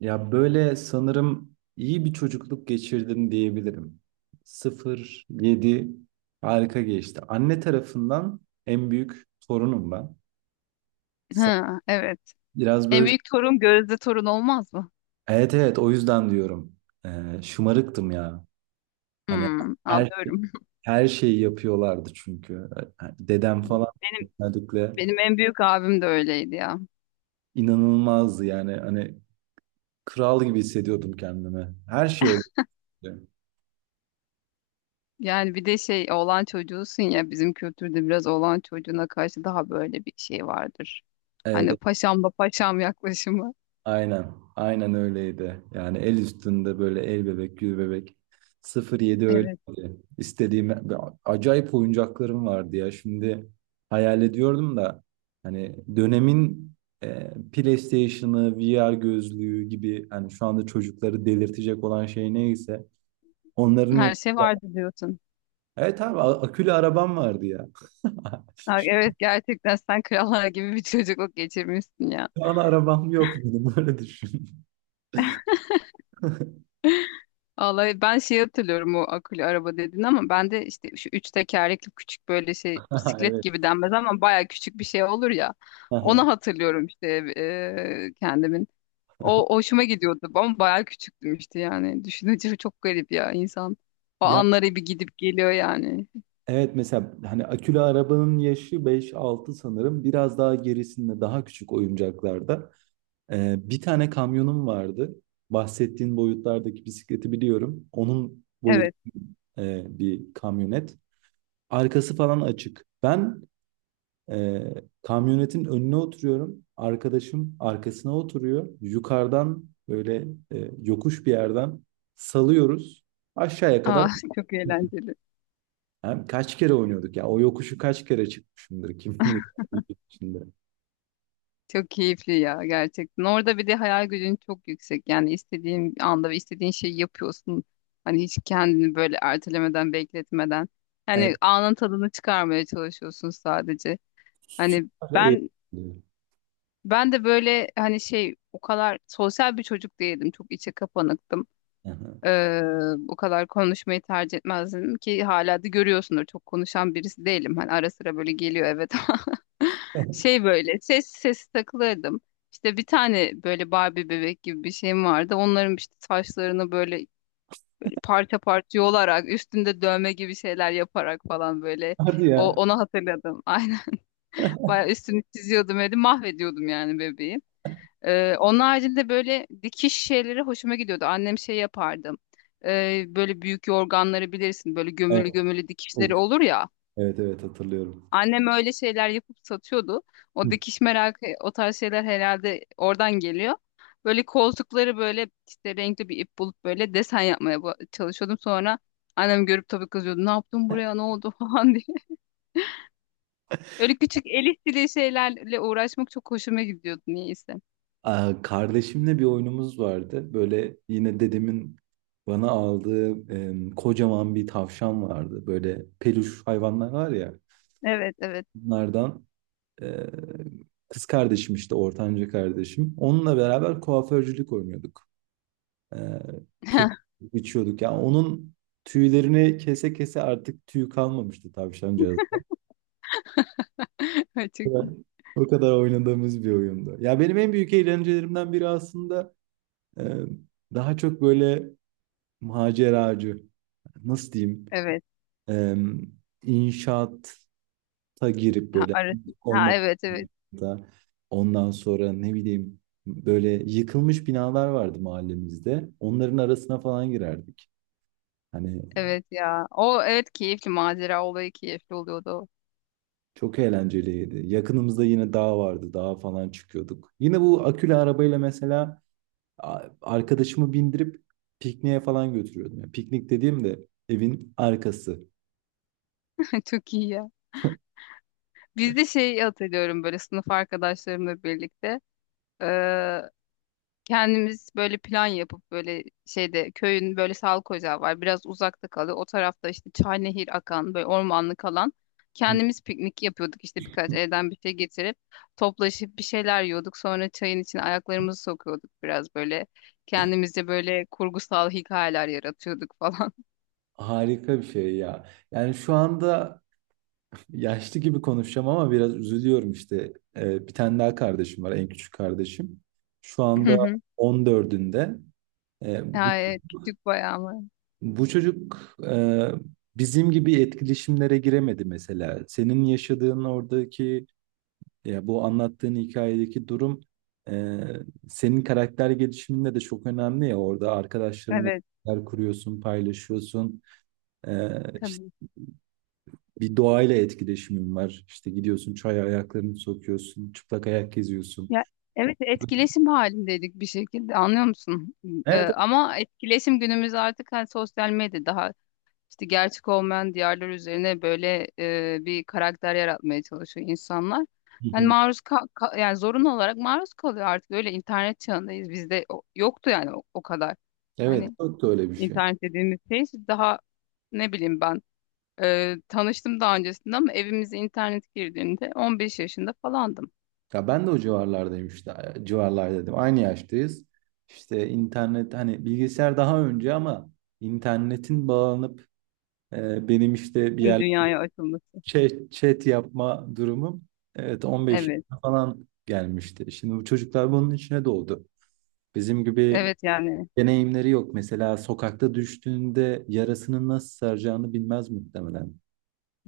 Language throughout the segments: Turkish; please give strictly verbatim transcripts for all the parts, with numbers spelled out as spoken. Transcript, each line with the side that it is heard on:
right: Ya böyle sanırım iyi bir çocukluk geçirdim diyebilirim. sıfır yedi harika geçti. Anne tarafından en büyük torunum ben. Sa-
left: Ha, evet.
right: Biraz
left: En
right: böyle
left: büyük torun Gözde torun olmaz mı?
right: evet, evet, o yüzden diyorum. Ee, şımarıktım ya. Hani
left: Hmm,
right: her şey,
left: anlıyorum.
right: her şeyi yapıyorlardı çünkü. Ee, hani dedem
left: Evet.
right: falan
left: Benim
right: özellikle
left: benim en büyük abim de öyleydi ya.
right: inanılmazdı yani. Hani kral gibi hissediyordum kendimi. Her şey oluyordu.
left: Yani bir de şey, oğlan çocuğusun ya, bizim kültürde biraz oğlan çocuğuna karşı daha böyle bir şey vardır. Hani
right: Evet,
left: paşam da paşam yaklaşımı.
right: aynen. Aynen öyleydi. Yani el üstünde böyle el bebek, gül bebek. Sıfır yedi
left: Evet.
right: öyleydi. İstediğim acayip oyuncaklarım vardı ya. Şimdi hayal ediyorum da hani dönemin e, PlayStation'ı, V R gözlüğü gibi hani şu anda çocukları delirtecek olan şey neyse onların
left: Her
right: hep.
left: şey vardı diyorsun.
right: Evet abi, a- akülü arabam vardı ya.
left: Ha, evet, gerçekten sen krallar gibi bir çocukluk geçirmişsin ya.
right: Şu an arabam yok benim, öyle düşün.
left: Vallahi ben şey hatırlıyorum, o akülü araba dedin ama ben de işte şu üç tekerlekli küçük böyle şey, bisiklet
right: Evet.
left: gibi denmez ama baya küçük bir şey olur ya. Onu hatırlıyorum işte, e, kendimin. O hoşuma gidiyordu ama baya küçüktüm işte yani. Düşününce çok garip ya insan. O
right: Ya,
left: anları bir gidip geliyor yani.
right: evet, mesela hani akülü arabanın yaşı beş altı sanırım. Biraz daha gerisinde daha küçük oyuncaklarda. Ee, bir tane kamyonum vardı. Bahsettiğin boyutlardaki bisikleti biliyorum. Onun boyut,
left: Evet.
right: e, bir kamyonet. Arkası falan açık. Ben, e, kamyonetin önüne oturuyorum. Arkadaşım arkasına oturuyor. Yukarıdan böyle e, yokuş bir yerden salıyoruz. Aşağıya kadar.
left: Aa, çok eğlenceli.
right: Abi kaç kere oynuyorduk ya? O yokuşu kaç kere çıkmışımdır, kim bilir, bir içinde.
left: Çok keyifli ya gerçekten. Orada bir de hayal gücün çok yüksek. Yani istediğin anda ve istediğin şeyi yapıyorsun. Hani hiç kendini böyle ertelemeden, bekletmeden. Yani
right: Evet,
left: anın tadını çıkarmaya çalışıyorsun sadece. Hani
right: süper eğlenceli.
left: ben ben de böyle hani şey, o kadar sosyal bir çocuk değildim. Çok içe kapanıktım.
right: Aha.
left: Ee, O kadar konuşmayı tercih etmezdim ki hala da görüyorsundur. Çok konuşan birisi değilim. Hani ara sıra böyle geliyor, evet, ama şey, böyle ses sesi takılırdım. İşte bir tane böyle Barbie bebek gibi bir şeyim vardı. Onların işte saçlarını böyle böyle parça parça yolarak, üstünde dövme gibi şeyler yaparak falan, böyle
right: Hadi
left: o
right: ya.
left: onu hatırladım. Aynen. Bayağı üstünü çiziyordum, öyle mahvediyordum yani bebeği. Ee, onun haricinde böyle dikiş şeyleri hoşuma gidiyordu. Annem şey yapardı. Ee, böyle büyük yorganları bilirsin. Böyle
right: Evet,
left: gömülü gömülü
right: of.
left: dikişleri olur ya.
right: Evet, evet, hatırlıyorum.
left: Annem öyle şeyler yapıp satıyordu. O
right: Hı.
left: dikiş merakı, o tarz şeyler herhalde oradan geliyor. Böyle koltukları böyle işte renkli bir ip bulup böyle desen yapmaya ba- çalışıyordum. Sonra annem görüp tabii kızıyordu. Ne yaptın buraya, ne oldu falan diye. Öyle küçük el işçiliği şeylerle uğraşmak çok hoşuma gidiyordu niyeyse.
right: Aa, kardeşimle bir oyunumuz vardı. Böyle yine dedemin bana aldığı em, kocaman bir tavşan vardı. Böyle peluş hayvanlar var ya.
left: Evet evet.
right: Bunlardan e, kız kardeşim işte, ortanca kardeşim. Onunla beraber kuaförcülük oynuyorduk. Ee, Kesip içiyorduk. Yani onun tüylerini kese kese artık tüy kalmamıştı tavşancağızda.
left: Çok
right: O kadar
left: iyi.
right: O kadar oynadığımız bir oyundu. Ya benim en büyük eğlencelerimden biri aslında e, daha çok böyle maceracı, nasıl diyeyim,
left: Evet.
right: e, inşaata girip
left: Ha,
right: böyle
left: arası. Ha,
right: olmak
left: evet evet.
right: da. Ondan sonra ne bileyim, böyle yıkılmış binalar vardı mahallemizde. Onların arasına falan girerdik. Hani,
left: Evet ya. O evet, keyifli, macera olayı keyifli oluyordu.
right: çok eğlenceliydi. Yakınımızda yine dağ vardı. Dağa falan çıkıyorduk. Yine bu akülü arabayla mesela a- arkadaşımı bindirip pikniğe falan götürüyordum. Yani piknik dediğim de evin arkası.
left: Çok iyi ya. Biz de şey hatırlıyorum, böyle sınıf arkadaşlarımla birlikte. Kendimiz böyle plan yapıp böyle şeyde, köyün böyle sağlık ocağı var. Biraz uzakta kalıyor. O tarafta işte çay, nehir akan böyle ormanlık alan.
right: Hı.
left: Kendimiz piknik yapıyorduk işte, birkaç evden bir şey getirip toplaşıp bir şeyler yiyorduk. Sonra çayın içine ayaklarımızı sokuyorduk biraz böyle. Kendimizce böyle kurgusal hikayeler yaratıyorduk falan.
right: Harika bir şey ya. Yani şu anda yaşlı gibi konuşacağım ama biraz üzülüyorum işte. Ee, bir tane daha kardeşim var, en küçük kardeşim. Şu
left: Hı
right: anda
left: hı.
right: on dördünde. Ee,
left: Ya, evet, küçük bayağı mı?
right: Bu çocuk e, bizim gibi etkileşimlere giremedi mesela. Senin yaşadığın oradaki, ya bu anlattığın hikayedeki durum, e, senin karakter gelişiminde de çok önemli ya. Orada arkadaşlarınla
left: Evet
right: bir şeyler kuruyorsun, paylaşıyorsun. E, işte
left: tabii.
right: bir doğayla etkileşimin var. İşte gidiyorsun çaya ayaklarını sokuyorsun, çıplak ayak geziyorsun.
left: Ya evet, etkileşim halindeydik bir şekilde, anlıyor musun? Ee,
right: Evet. Evet.
left: ama etkileşim, günümüz artık hani sosyal medya, daha işte gerçek olmayan diyarlar üzerine böyle e, bir karakter yaratmaya çalışıyor insanlar.
right: Hı
left: Yani
right: hı.
left: maruz ka- ka- yani zorunlu olarak maruz kalıyor, artık öyle internet çağındayız. Bizde o- yoktu yani o, o kadar.
right: Evet,
left: Hani
right: çok da öyle bir şey.
left: internet dediğimiz şey işte, daha ne bileyim ben e, tanıştım daha öncesinde, ama evimize internet girdiğinde on beş yaşında falandım.
right: Ya ben de o civarlardayım işte. Civarlar dedim, aynı yaştayız. İşte internet, hani bilgisayar daha önce ama internetin bağlanıp e, benim işte bir
left: Şimdi
right: yer
left: dünyaya açılması.
right: chat, chat yapma durumum evet on beş
left: Evet.
right: yaşına falan gelmişti. Şimdi bu çocuklar bunun içine doğdu. Bizim gibi
left: Evet yani
right: deneyimleri yok. Mesela sokakta düştüğünde yarasını nasıl saracağını bilmez muhtemelen.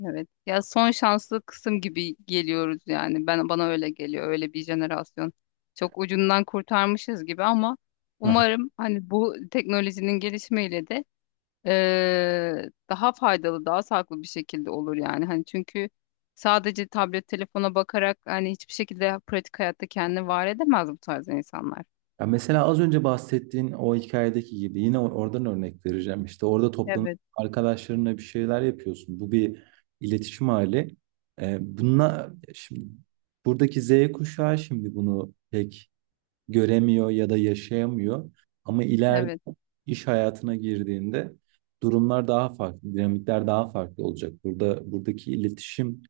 left: evet. Ya, son şanslı kısım gibi geliyoruz yani. Ben, bana öyle geliyor. Öyle bir jenerasyon. Çok ucundan kurtarmışız gibi ama umarım hani bu teknolojinin gelişmeyle de eee, daha faydalı, daha sağlıklı bir şekilde olur yani. Hani çünkü sadece tablet, telefona bakarak hani hiçbir şekilde pratik hayatta kendini var edemez bu tarz insanlar.
right: Ya mesela az önce bahsettiğin o hikayedeki gibi yine or- oradan örnek vereceğim. İşte orada toplanıp
left: Evet,
right: arkadaşlarınla bir şeyler yapıyorsun. Bu bir iletişim hali. Ee, bununla şimdi buradaki Z kuşağı şimdi bunu pek göremiyor ya da yaşayamıyor. Ama ileride
left: evet.
right: iş hayatına girdiğinde durumlar daha farklı, dinamikler daha farklı olacak. Burada buradaki iletişim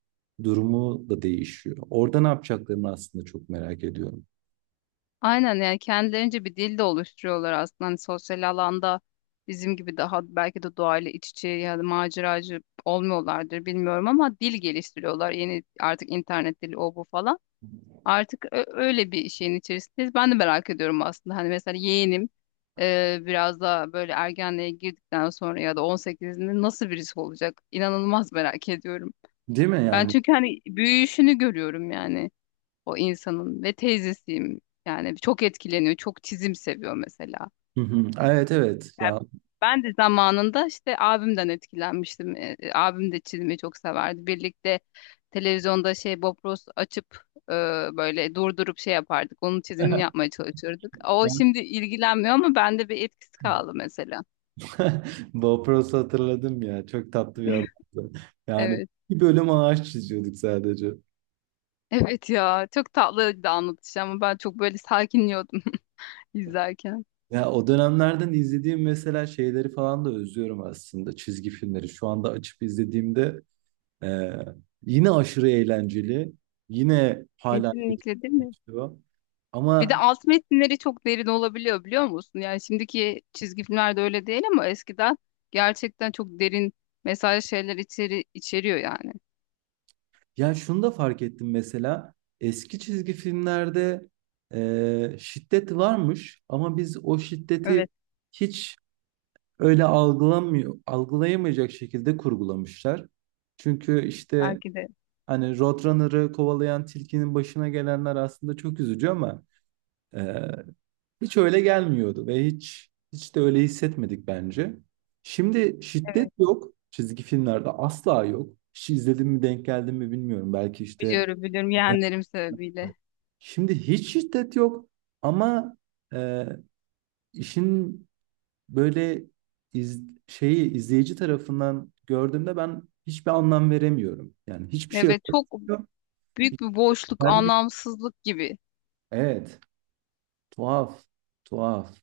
right: durumu da değişiyor. Orada ne yapacaklarını aslında çok merak ediyorum.
left: Aynen, yani kendilerince bir dil de oluşturuyorlar aslında. Hani sosyal alanda bizim gibi daha belki de doğayla iç içe ya da maceracı olmuyorlardır, bilmiyorum, ama dil geliştiriyorlar. Yeni, artık internet dili, o bu falan. Artık ö- öyle bir şeyin içerisindeyiz. Ben de merak ediyorum aslında. Hani mesela yeğenim e, biraz daha böyle ergenliğe girdikten sonra ya da on sekizinde nasıl birisi olacak? İnanılmaz merak ediyorum.
right: Değil mi
left: Ben
right: yani?
left: çünkü hani büyüyüşünü görüyorum yani, o insanın ve teyzesiyim. Yani çok etkileniyor, çok çizim seviyor mesela.
right: Hı hı. Evet, evet
left: Yani
right: ya.
left: ben de zamanında işte abimden etkilenmiştim. E, e, abim de çizimi çok severdi. Birlikte televizyonda şey Bob Ross açıp, e, böyle durdurup şey yapardık. Onun çizimini yapmaya çalışırdık. O şimdi ilgilenmiyor ama bende bir etkisi kaldı mesela.
right: Bob Ross'u hatırladım ya. Çok tatlı bir adamdı. Yani
left: Evet.
right: bir bölüm ağaç çiziyorduk sadece.
left: Evet ya, çok tatlıydı anlatış, ama ben çok böyle sakinliyordum izlerken.
right: Ya o dönemlerden izlediğim mesela şeyleri falan da özlüyorum aslında, çizgi filmleri. Şu anda açıp izlediğimde e, yine aşırı eğlenceli. Yine hala
left: Kesinlikle değil mi?
right: geçiyor.
left: Bir de
right: Ama
left: alt metinleri çok derin olabiliyor, biliyor musun? Yani şimdiki çizgi filmlerde öyle değil ama eskiden gerçekten çok derin mesaj şeyler içeri, içeriyor yani.
right: yani şunu da fark ettim mesela, eski çizgi filmlerde e, şiddet varmış ama biz o şiddeti
left: Evet,
right: hiç öyle algılamıyor, algılayamayacak şekilde kurgulamışlar. Çünkü işte
left: belki de.
right: hani Roadrunner'ı kovalayan tilkinin başına gelenler aslında çok üzücü ama e, hiç öyle gelmiyordu ve hiç hiç de öyle hissetmedik bence. Şimdi şiddet yok çizgi filmlerde, asla yok. Hiç izledim mi, denk geldim mi bilmiyorum. Belki işte
left: Biliyorum biliyorum, yeğenlerim sebebiyle.
right: şimdi hiç şiddet yok ama e, işin böyle iz- şeyi izleyici tarafından gördüğümde ben hiçbir anlam veremiyorum. Yani hiçbir şey
left: Evet, çok
right: öğretmiyor.
left: büyük bir boşluk,
right: Hiçbir-
left: anlamsızlık gibi,
right: Evet, tuhaf, tuhaf.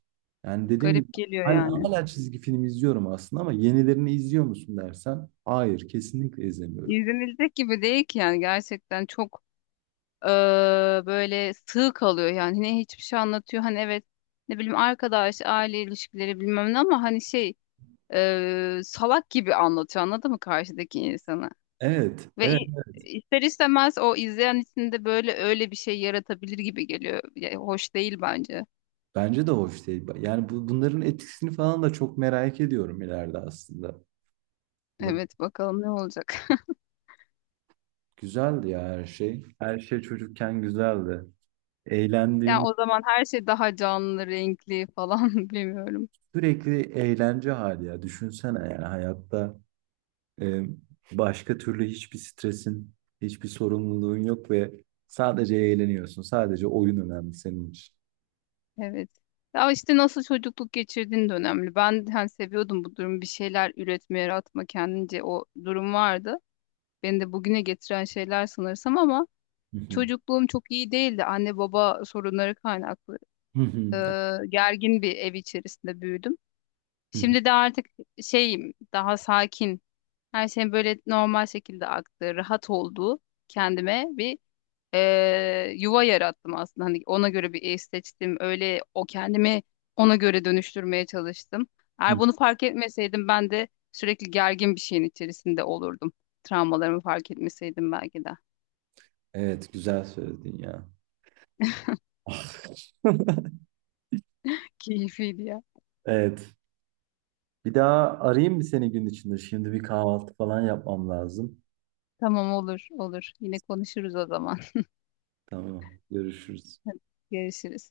right: Yani dediğim gibi,
left: garip geliyor
right: hala,
left: yani.
right: hala çizgi film izliyorum aslında ama yenilerini izliyor musun dersen hayır, kesinlikle izlemiyorum.
left: İzlenilecek gibi değil ki, yani gerçekten çok eee, böyle sığ kalıyor yani. Ne hiçbir şey anlatıyor, hani evet, ne bileyim, arkadaş, aile ilişkileri, bilmem ne, ama hani şey, e, salak gibi anlatıyor, anladın mı, karşıdaki insanı?
right: Evet,
left: Ve
right: evet.
left: i- ister istemez o izleyen içinde böyle öyle bir şey yaratabilir gibi geliyor. Ya, hoş değil bence.
right: Bence de hoş değil. Yani bu, bunların etkisini falan da çok merak ediyorum ileride aslında.
left: Evet, bakalım ne olacak.
right: Güzeldi ya her şey. Her şey çocukken güzeldi.
left: Yani
right: Eğlendiğim,
left: o zaman her şey daha canlı, renkli falan, bilmiyorum.
right: sürekli eğlence hali ya. Düşünsene yani hayatta e, başka türlü hiçbir stresin, hiçbir sorumluluğun yok ve sadece eğleniyorsun. Sadece oyun önemli senin için.
left: Evet. Ya işte nasıl çocukluk geçirdiğin de önemli. Ben hani seviyordum bu durumu. Bir şeyler üretme, yaratma, kendince o durum vardı. Beni de bugüne getiren şeyler sanırsam, ama
right: Hı hı.
left: çocukluğum çok iyi değildi. Anne baba sorunları kaynaklı.
right: Hı hı.
left: e, Gergin bir ev içerisinde büyüdüm.
right: Hı hı.
left: Şimdi de artık şeyim, daha sakin. Her şeyin böyle normal şekilde aktığı, rahat olduğu, kendime bir e, yuva yarattım aslında. Hani ona göre bir ev seçtim. Öyle, o kendimi ona göre dönüştürmeye çalıştım. Eğer
right: Hı.
left: bunu fark etmeseydim ben de sürekli gergin bir şeyin içerisinde olurdum. Travmalarımı fark etmeseydim belki de.
right: Evet, güzel söyledin ya.
left: Keyifliydi ya.
right: Evet. Bir daha arayayım mı seni gün içinde? Şimdi bir kahvaltı falan yapmam lazım.
left: Tamam, olur olur. Yine konuşuruz o zaman.
right: Tamam. Görüşürüz.
left: Görüşürüz.